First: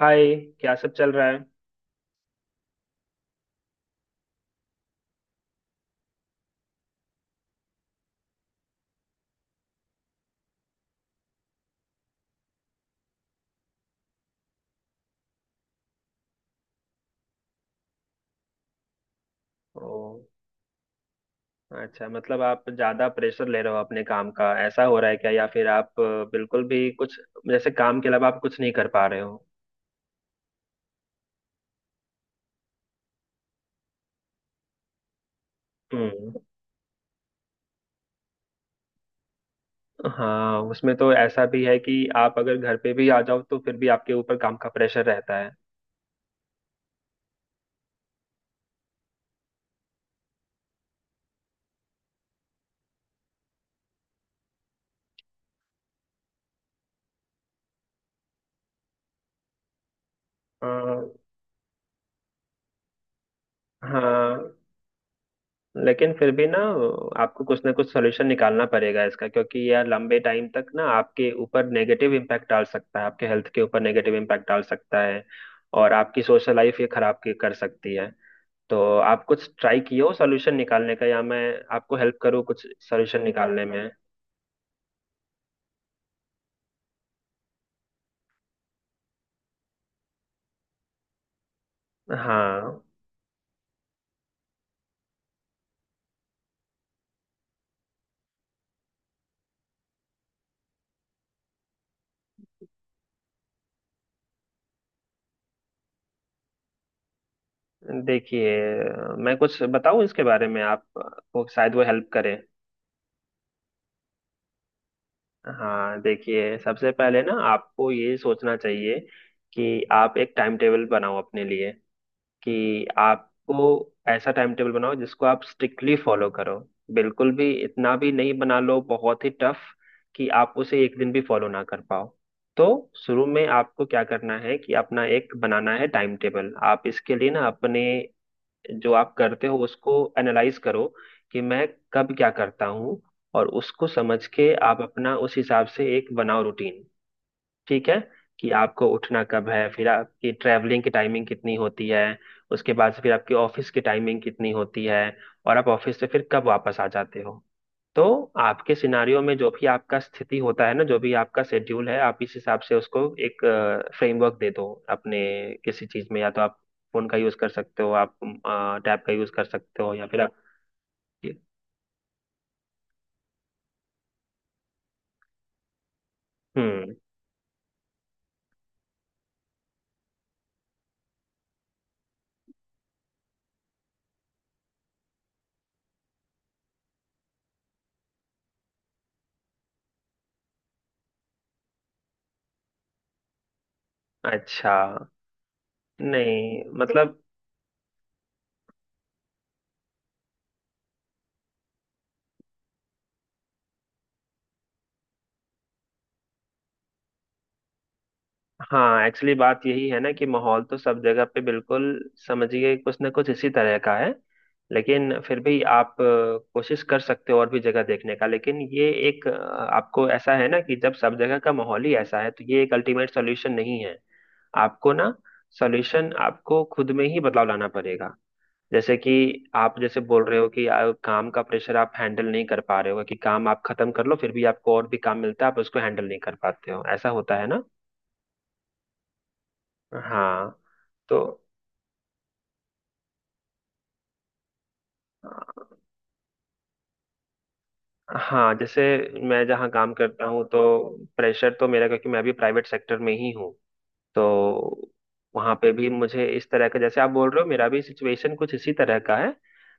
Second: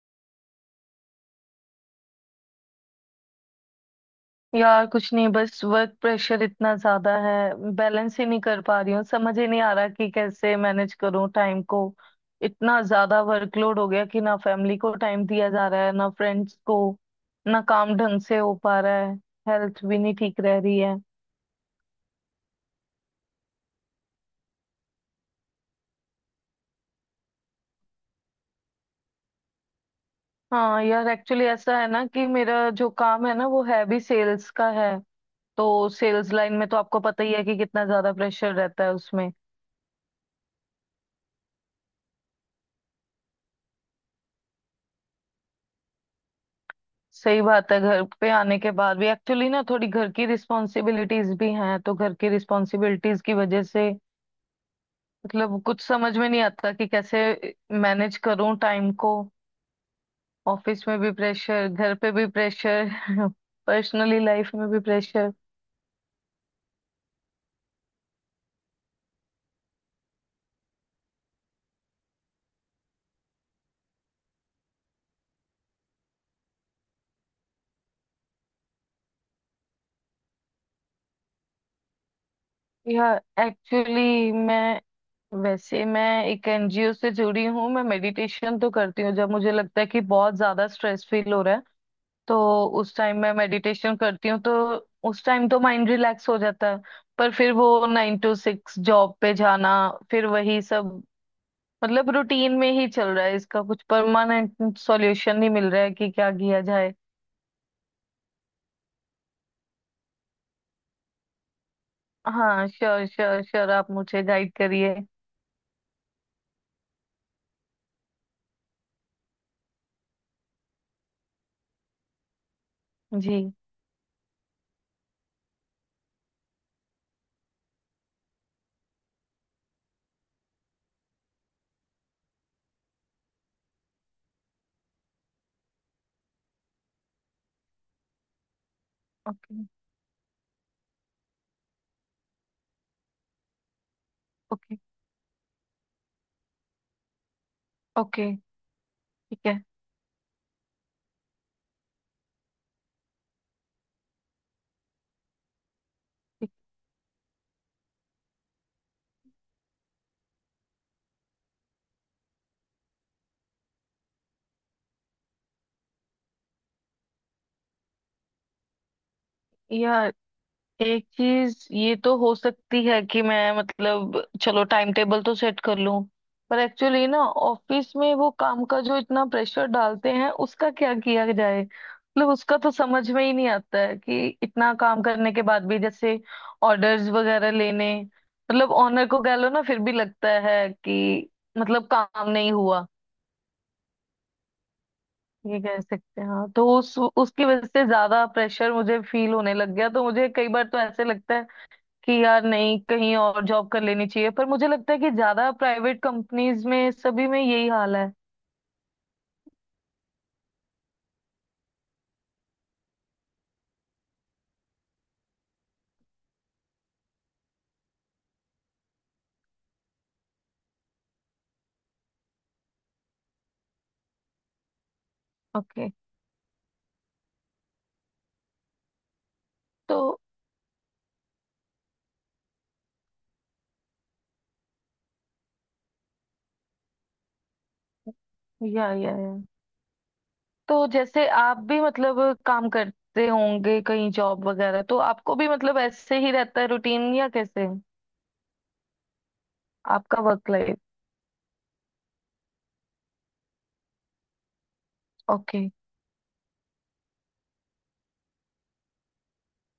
हाय। क्या सब चल रहा है? यार कुछ नहीं, बस वर्क प्रेशर इतना ज्यादा है। बैलेंस ही नहीं कर पा रही हूँ, समझ ही नहीं आ रहा कि कैसे मैनेज करूँ टाइम को। इतना ज्यादा वर्कलोड हो गया कि ना फैमिली को टाइम दिया जा रहा है ना फ्रेंड्स को, ना काम ढंग से हो पा रहा है, हेल्थ ओ, भी नहीं ठीक रह रही है। अच्छा। मतलब आप ज्यादा प्रेशर ले रहे हो अपने काम का, ऐसा हो रहा है क्या? या फिर आप बिल्कुल भी कुछ, जैसे काम के अलावा आप कुछ नहीं कर पा रहे हो? हाँ यार, एक्चुअली ऐसा है ना कि मेरा जो काम है ना वो है भी सेल्स का है। तो सेल्स हम्म। लाइन में तो आपको पता ही है कि कितना ज्यादा प्रेशर रहता है उसमें। हाँ, उसमें तो ऐसा भी है कि आप अगर घर पे भी आ जाओ तो फिर भी आपके ऊपर काम का प्रेशर रहता है। सही बात है, घर पे आने के बाद भी एक्चुअली ना थोड़ी घर की रिस्पॉन्सिबिलिटीज भी हैं, तो घर की रिस्पॉन्सिबिलिटीज की वजह से मतलब कुछ समझ में नहीं आता कि कैसे मैनेज करूं टाइम को। ऑफिस में हाँ। भी प्रेशर, घर पे भी प्रेशर, पर्सनली हाँ, लाइफ में भी प्रेशर। लेकिन फिर भी ना, आपको कुछ ना कुछ सोल्यूशन निकालना पड़ेगा इसका, क्योंकि यह लंबे टाइम तक ना आपके ऊपर नेगेटिव इम्पैक्ट डाल सकता है, आपके हेल्थ के ऊपर नेगेटिव इम्पैक्ट डाल सकता है। और आपकी सोशल लाइफ ये खराब कर सकती है। तो आप कुछ ट्राई किए हो सोल्यूशन निकालने का, या मैं आपको हेल्प करूँ कुछ या सोल्यूशन निकालने में? एक्चुअली मैं, वैसे मैं एक एनजीओ से जुड़ी हूँ, मैं मेडिटेशन तो करती हूँ जब मुझे लगता है कि बहुत ज्यादा स्ट्रेस फील हो रहा है। तो हाँ, उस टाइम मैं मेडिटेशन करती हूँ, तो उस टाइम तो माइंड रिलैक्स हो जाता है। पर फिर वो 9 to 6 जॉब पे जाना, फिर वही सब, मतलब रूटीन में ही चल रहा है, इसका कुछ परमानेंट सॉल्यूशन नहीं मिल रहा है कि क्या किया जाए। देखिए मैं कुछ बताऊं इसके बारे में, आप, वो शायद वो हेल्प करे। हाँ श्योर श्योर श्योर, आप मुझे गाइड करिए। हाँ, देखिए सबसे पहले ना आपको ये सोचना चाहिए कि आप एक टाइम टेबल बनाओ अपने लिए, कि जी। आपको ऐसा टाइम टेबल बनाओ जिसको आप स्ट्रिक्टली फॉलो करो। बिल्कुल भी इतना भी नहीं बना लो बहुत ही टफ, कि आप उसे एक दिन भी फॉलो ना कर पाओ। तो शुरू में आपको क्या करना है कि अपना एक बनाना है टाइम टेबल। आप इसके लिए ना अपने, जो आप करते हो ओके उसको एनालाइज करो, कि मैं कब क्या करता हूँ, और उसको समझ के ओके आप अपना उस हिसाब से एक बनाओ रूटीन। ठीक है। ओके। कि आपको उठना ठीक कब है। है, फिर आपकी ट्रैवलिंग की टाइमिंग कितनी होती है, उसके बाद से फिर आपकी ऑफिस की टाइमिंग कितनी होती है, और आप ऑफिस से फिर कब ठीक। वापस आ जाते हो। तो आपके सिनारियो में जो भी आपका स्थिति होता है ना, जो भी आपका शेड्यूल है, आप इस हिसाब से उसको एक फ्रेमवर्क दे दो अपने किसी चीज में, या तो आप फोन का यूज कर सकते हो, आप टैब का यूज कर सकते हो, या यार फिर आप, एक चीज ये तो हो सकती है कि मैं मतलब चलो टाइम टेबल तो सेट कर लूं, पर हम्म। एक्चुअली ना ऑफिस में वो काम का जो इतना प्रेशर डालते हैं उसका क्या किया जाए, मतलब उसका तो समझ में ही नहीं आता है कि इतना काम करने के बाद भी जैसे ऑर्डर्स वगैरह लेने, मतलब ऑनर को कह लो ना, फिर भी लगता है कि मतलब काम नहीं हुआ, अच्छा। ये कह सकते हैं। हाँ, नहीं, तो उस मतलब, उसकी वजह से ज्यादा प्रेशर मुझे फील होने लग गया। तो मुझे कई बार तो ऐसे लगता है कि यार नहीं कहीं और जॉब कर लेनी चाहिए, पर मुझे लगता है कि ज्यादा प्राइवेट कंपनीज में सभी में यही हाल है। हाँ, एक्चुअली बात यही है ना कि माहौल तो सब जगह पे बिल्कुल, समझिए, कुछ ना कुछ इसी तरह का है। लेकिन फिर भी आप कोशिश कर सकते हो और भी जगह देखने का, लेकिन ये एक आपको ऐसा है ना कि जब सब जगह का माहौल ही ऐसा है तो ये एक अल्टीमेट सॉल्यूशन नहीं है। आपको ना, ओके। सॉल्यूशन आपको खुद में ही बदलाव लाना पड़ेगा। जैसे कि आप तो जैसे बोल रहे हो कि काम का प्रेशर आप हैंडल नहीं कर पा रहे हो, कि काम आप खत्म कर लो फिर भी आपको और भी काम मिलता है, आप उसको हैंडल नहीं कर पाते हो, ऐसा होता है ना? या या। हाँ, तो तो जैसे आप भी मतलब काम करते होंगे कहीं जॉब वगैरह, तो अ, आपको भी मतलब ऐसे ही रहता है रूटीन या कैसे है हाँ, जैसे मैं जहाँ काम आपका करता हूँ वर्क तो लाइफ। प्रेशर तो मेरा, क्योंकि मैं भी प्राइवेट सेक्टर में ही हूँ। तो वहाँ ओके। पे भी मुझे इस तरह का, जैसे आप बोल रहे हो, मेरा भी सिचुएशन कुछ इसी तरह का है।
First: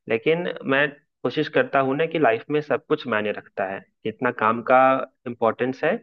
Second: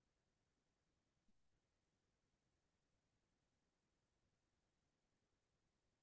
लेकिन मैं कोशिश करता हूँ ना कि लाइफ में सब कुछ मायने रखता है। जितना काम का इम्पोर्टेंस है,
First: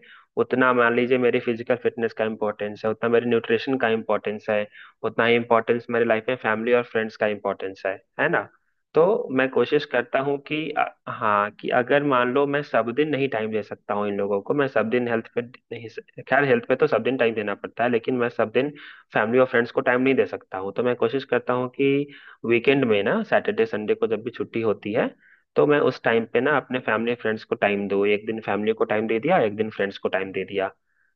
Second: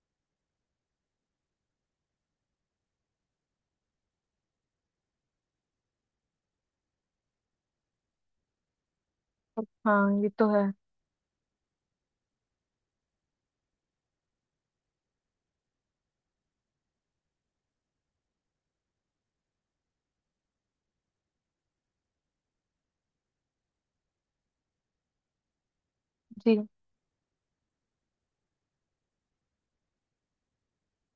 उतना मान लीजिए मेरी फिजिकल फिटनेस का इम्पोर्टेंस है, उतना मेरे न्यूट्रिशन का इम्पोर्टेंस है, उतना ही इम्पोर्टेंस मेरी लाइफ में फैमिली और फ्रेंड्स का इम्पोर्टेंस है ना? तो मैं कोशिश करता हाँ ये हूँ तो कि है। हाँ, कि अगर मान लो मैं सब दिन नहीं टाइम दे सकता हूँ इन लोगों को, मैं सब दिन हेल्थ पे नहीं, खैर हेल्थ पे तो सब दिन टाइम देना पड़ता है, लेकिन मैं सब दिन फैमिली और फ्रेंड्स को टाइम नहीं दे सकता हूँ, तो मैं कोशिश करता हूँ कि वीकेंड में ना, सैटरडे संडे को जब भी छुट्टी होती है, तो मैं उस टाइम पे ना जी। अपने फैमिली फ्रेंड्स को टाइम दूँ। एक दिन फैमिली को टाइम दे दिया, एक दिन फ्रेंड्स को टाइम दे दिया।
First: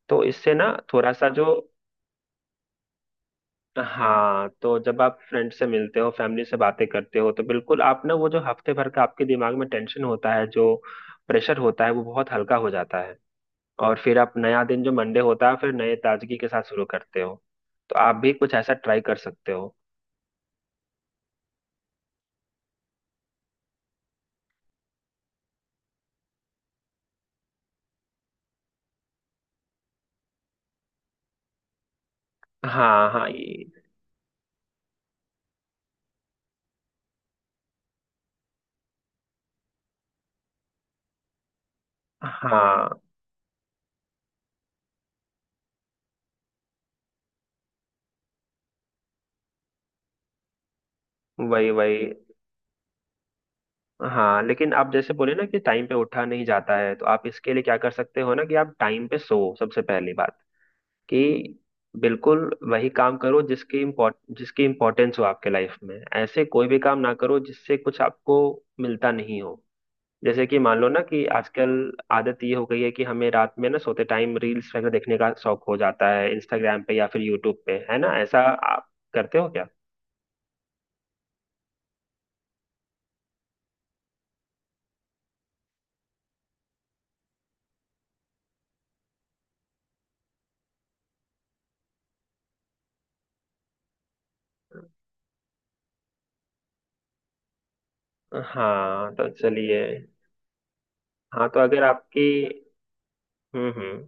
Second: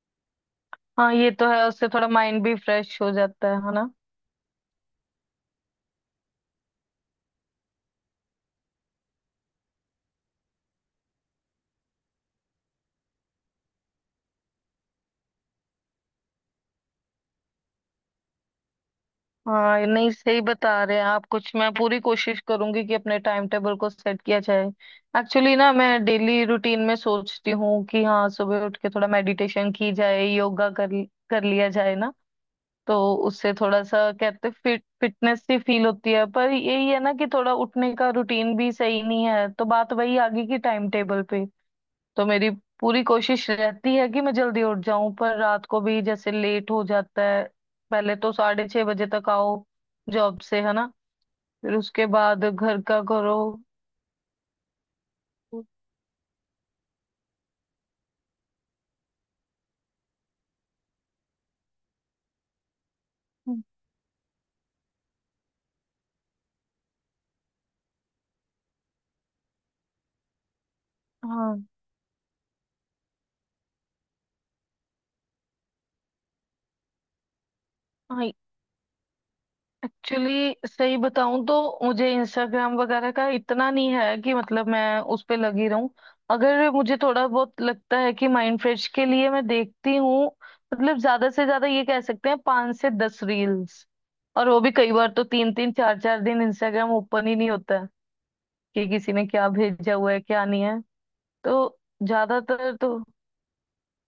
तो इससे ना थोड़ा हाँ सा ये जो, तो है, उससे थोड़ा माइंड भी फ्रेश हो जाता है ना। हाँ, तो जब आप फ्रेंड से मिलते हो, फैमिली से बातें करते हो, तो बिल्कुल आप ना वो जो हफ्ते भर का आपके दिमाग में टेंशन होता है, जो प्रेशर होता है, वो बहुत हल्का हो जाता है। और फिर आप नया दिन जो मंडे होता है, फिर नए ताजगी के साथ शुरू करते हो। तो आप भी कुछ ऐसा ट्राई कर सकते हो। हाँ, ये नहीं सही बता रहे हैं आप कुछ, मैं पूरी कोशिश करूंगी कि अपने टाइम टेबल को सेट किया जाए। एक्चुअली ना मैं डेली रूटीन में सोचती हूँ कि हाँ सुबह उठ के थोड़ा मेडिटेशन की जाए, योगा कर कर लिया जाए ना। हाँ, तो हाँ, उससे ये। थोड़ा सा कहते फिट फिटनेस सी फील होती है, पर यही है ना कि थोड़ा उठने का रूटीन भी सही नहीं है, तो बात वही आ गई कि टाइम टेबल पे। तो मेरी हाँ, पूरी कोशिश रहती है कि मैं जल्दी उठ जाऊं, पर रात को भी जैसे लेट हो जाता है, पहले तो 6:30 बजे तक आओ जॉब से है ना, वही, फिर वही, उसके बाद घर का करो। हाँ। लेकिन आप जैसे बोले ना कि टाइम पे उठा नहीं जाता है, तो आप इसके लिए क्या कर सकते हो ना, कि आप टाइम पे सो, सबसे पहली बात कि बिल्कुल वही काम करो जिसकी इम्पोर्टेंस हो आपके लाइफ में। ऐसे कोई भी काम ना करो जिससे कुछ आपको मिलता नहीं हो। जैसे कि मान लो ना, कि हाँ आजकल आदत ये हो गई है कि हमें रात में ना सोते टाइम रील्स वगैरह देखने का शौक हो जाता है, इंस्टाग्राम पे या फिर यूट्यूब पे, है ना? हाँ। ऐसा आप करते हो क्या? एक्चुअली सही बताऊं तो मुझे इंस्टाग्राम वगैरह का इतना नहीं है कि मतलब मैं उस पे लगी रहूं। अगर मुझे थोड़ा बहुत लगता है कि माइंड फ्रेश के लिए मैं देखती हूँ, मतलब ज्यादा से ज्यादा ये कह सकते हैं 5 से 10 रील्स। और वो भी कई बार तो तीन तीन चार चार दिन इंस्टाग्राम ओपन ही नहीं होता है कि हाँ, किसी ने तो क्या चलिए। भेजा हुआ है क्या नहीं है। हाँ, तो तो अगर आपकी, ज्यादातर तो हम्म, हम्म,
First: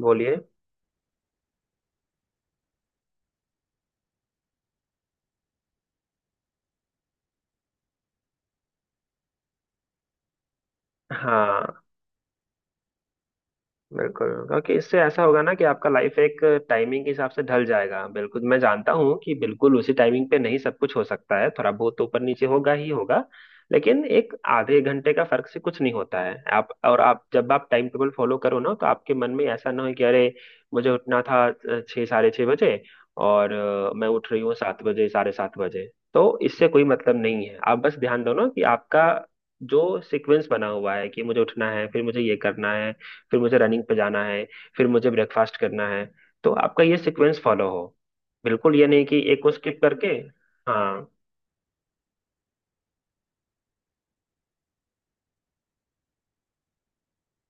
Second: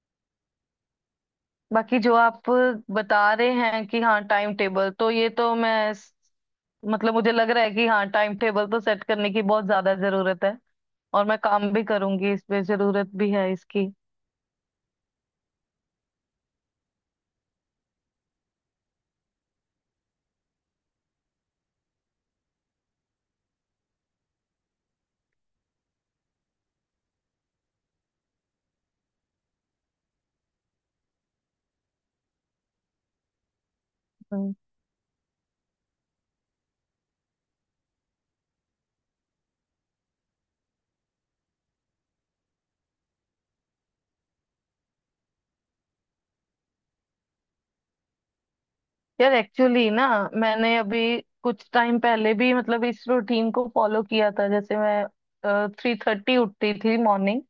बोलिए। बाकी जो आप बता रहे हैं कि हाँ टाइम टेबल तो ये तो मैं मतलब मुझे लग रहा है कि हाँ टाइम टेबल तो सेट करने की बहुत ज्यादा जरूरत है। और मैं काम हाँ, भी करूंगी इस पे, जरूरत भी है इसकी। बिल्कुल, क्योंकि इससे ऐसा होगा ना कि आपका लाइफ एक टाइमिंग के हिसाब से ढल जाएगा। बिल्कुल, मैं जानता हूँ कि बिल्कुल उसी टाइमिंग पे नहीं सब कुछ हो सकता है, थोड़ा बहुत तो ऊपर नीचे होगा ही होगा। लेकिन एक आधे घंटे का फर्क से कुछ नहीं होता है आप। और आप जब आप टाइम टेबल फॉलो करो ना तो आपके मन में ऐसा ना हो कि अरे, मुझे उठना था 6, 6:30 बजे, और मैं उठ रही हम्म। हूँ 7 बजे, 7:30 बजे। तो इससे कोई मतलब नहीं है। आप बस ध्यान दो ना कि आपका जो सीक्वेंस बना हुआ है, कि मुझे उठना है, फिर मुझे ये करना है, फिर मुझे रनिंग पे जाना है, फिर मुझे ब्रेकफास्ट करना है, तो आपका ये सीक्वेंस फॉलो हो, बिल्कुल ये नहीं कि यार एक को स्किप एक्चुअली ना करके। मैंने अभी हाँ, कुछ टाइम पहले भी मतलब इस रूटीन को फॉलो किया था, जैसे मैं 3:30 उठती थी मॉर्निंग।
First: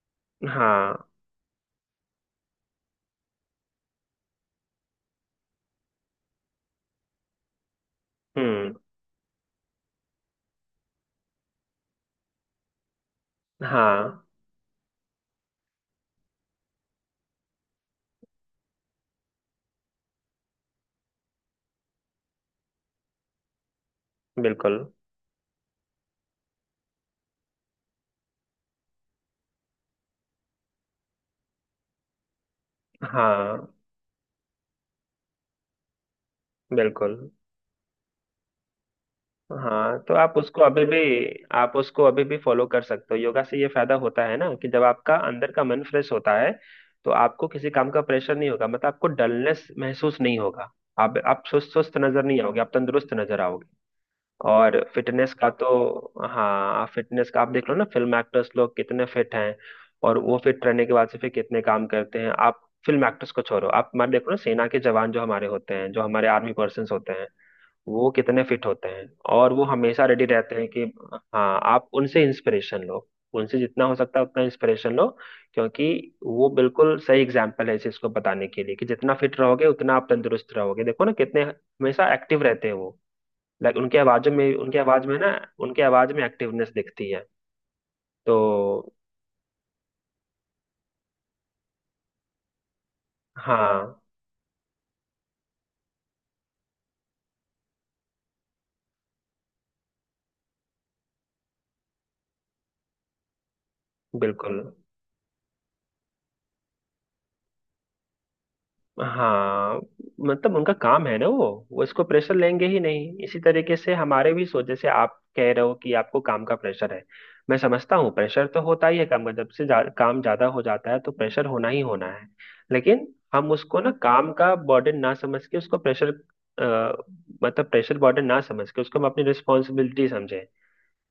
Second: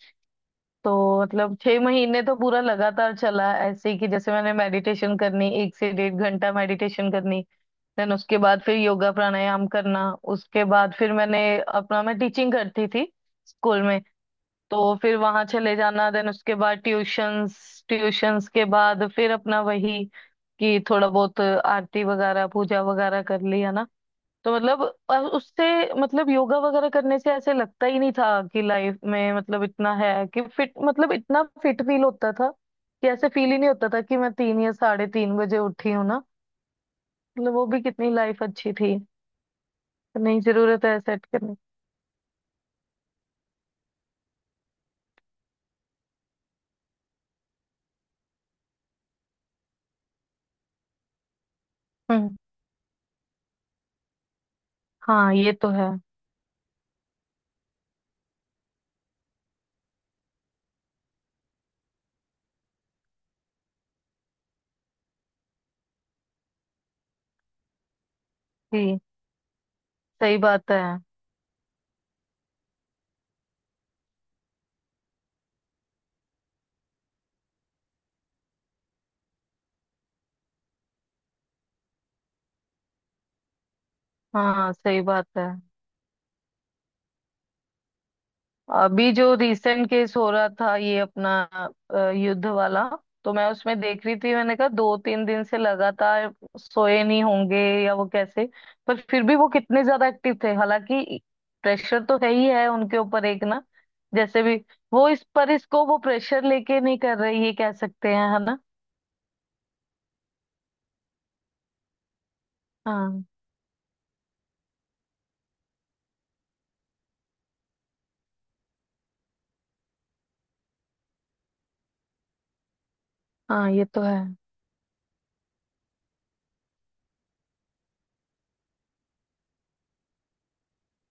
तो हाँ। मतलब 6 महीने तो पूरा लगातार चला ऐसे ही, कि जैसे मैंने मेडिटेशन करनी, एक से डेढ़ घंटा मेडिटेशन करनी, देन उसके बाद हम्म। फिर योगा प्राणायाम करना, उसके बाद फिर मैंने अपना, मैं टीचिंग करती थी स्कूल में, हाँ, तो फिर वहां चले जाना, देन उसके बाद ट्यूशंस, ट्यूशंस के बाद फिर अपना वही कि थोड़ा बहुत आरती वगैरह पूजा वगैरह कर लिया ना। तो बिल्कुल। मतलब उससे मतलब योगा वगैरह करने से ऐसे लगता ही नहीं था कि लाइफ में, मतलब इतना है कि फिट, मतलब इतना फिट फील होता था कि ऐसे फील ही हाँ, नहीं होता था कि मैं 3 या 3:30 बजे उठी हूँ ना। बिल्कुल। मतलब वो भी कितनी लाइफ अच्छी थी। हाँ, तो आप नहीं, उसको अभी जरूरत भी है सेट करने। आप उसको अभी भी फॉलो कर सकते हो। योगा से ये फायदा होता है ना कि जब आपका अंदर का मन फ्रेश होता है, तो आपको किसी काम का प्रेशर नहीं होगा, मतलब आपको डलनेस महसूस नहीं होगा, आप सुस्त सुस्त नजर हम्म। नहीं आओगे, आप तंदुरुस्त नजर आओगे। और फिटनेस हाँ का ये तो है। तो, हाँ, फिटनेस का आप देख लो ना, फिल्म एक्टर्स लोग कितने फिट हैं। और वो फिट रहने के बाद से फिर कितने काम करते हैं। आप फिल्म एक्टर्स को छोड़ो, आप हमारे देखो ना सेना के जवान जो हमारे होते हैं, जो हमारे आर्मी पर्सन होते हैं, वो कितने फिट होते जी। हैं। और वो हमेशा रेडी सही रहते हैं बात है। कि, हाँ, आप उनसे इंस्पिरेशन लो। उनसे जितना हो सकता है उतना इंस्पिरेशन लो, क्योंकि वो बिल्कुल सही एग्जाम्पल है इस चीज को बताने के लिए कि जितना फिट रहोगे उतना आप तंदुरुस्त रहोगे। देखो ना कितने हमेशा एक्टिव रहते हैं वो। लाइक हाँ उनके सही आवाज में बात ना, है। उनके आवाज में एक्टिवनेस दिखती है। तो, अभी जो रिसेंट केस हो रहा था ये अपना युद्ध वाला, तो मैं उसमें हाँ, देख रही थी, मैंने कहा दो तीन दिन से लगातार सोए नहीं होंगे या वो कैसे, पर फिर भी वो कितने ज्यादा एक्टिव थे। हालांकि प्रेशर तो है ही है उनके ऊपर एक ना, जैसे भी, बिल्कुल। वो इस पर इसको वो प्रेशर लेके नहीं कर रही, ये कह सकते हैं है ना। हाँ, मतलब उनका काम है ना, वो इसको प्रेशर लेंगे ही नहीं। हाँ इसी तरीके से हमारे भी सोच, जैसे आप कह रहे हो कि आपको काम का प्रेशर है। मैं समझता हूँ, प्रेशर तो होता ही है काम का, जब से काम ज्यादा हो जाता है तो प्रेशर होना ही होना है। लेकिन हम हाँ उसको ये ना तो है। काम का बर्डन ना समझ के उसको प्रेशर, मतलब प्रेशर बर्डन ना समझ के उसको हम अपनी रिस्पॉन्सिबिलिटी समझे,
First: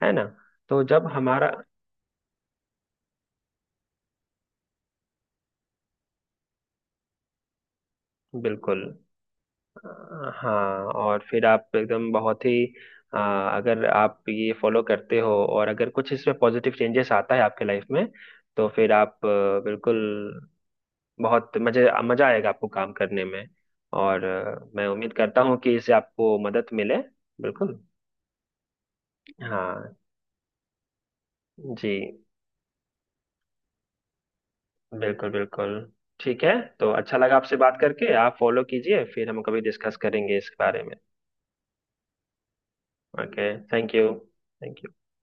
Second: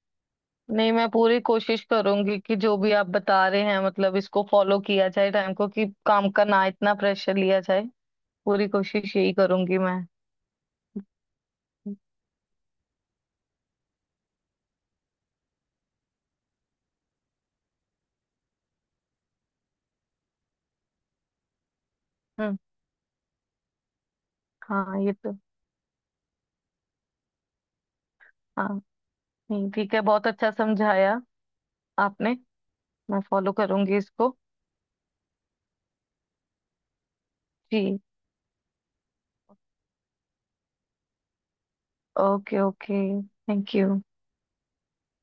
है ना? तो नहीं, जब मैं पूरी हमारा, कोशिश करूंगी कि जो भी आप बता रहे हैं मतलब इसको फॉलो किया जाए टाइम को, कि काम का ना इतना प्रेशर लिया जाए। पूरी बिल्कुल, कोशिश यही करूंगी मैं। अ, हाँ, और फिर आप एकदम बहुत ही अगर आप ये फॉलो करते हो और अगर कुछ इसमें पॉजिटिव चेंजेस आता है आपके लाइफ में, तो फिर आप बिल्कुल, बहुत मजे मजा आएगा हम्म। आपको काम करने में। और मैं हाँ उम्मीद ये तो। करता हूँ कि इससे आपको मदद मिले। बिल्कुल। हाँ। नहीं ठीक हाँ। है, बहुत अच्छा समझाया जी, आपने। मैं फॉलो करूंगी इसको। बिल्कुल बिल्कुल, ठीक है। तो अच्छा लगा आपसे बात जी। करके। आप फॉलो कीजिए, फिर हम कभी डिस्कस करेंगे इस बारे में। Okay okay. Okay. Thank thank you. You. Thank you.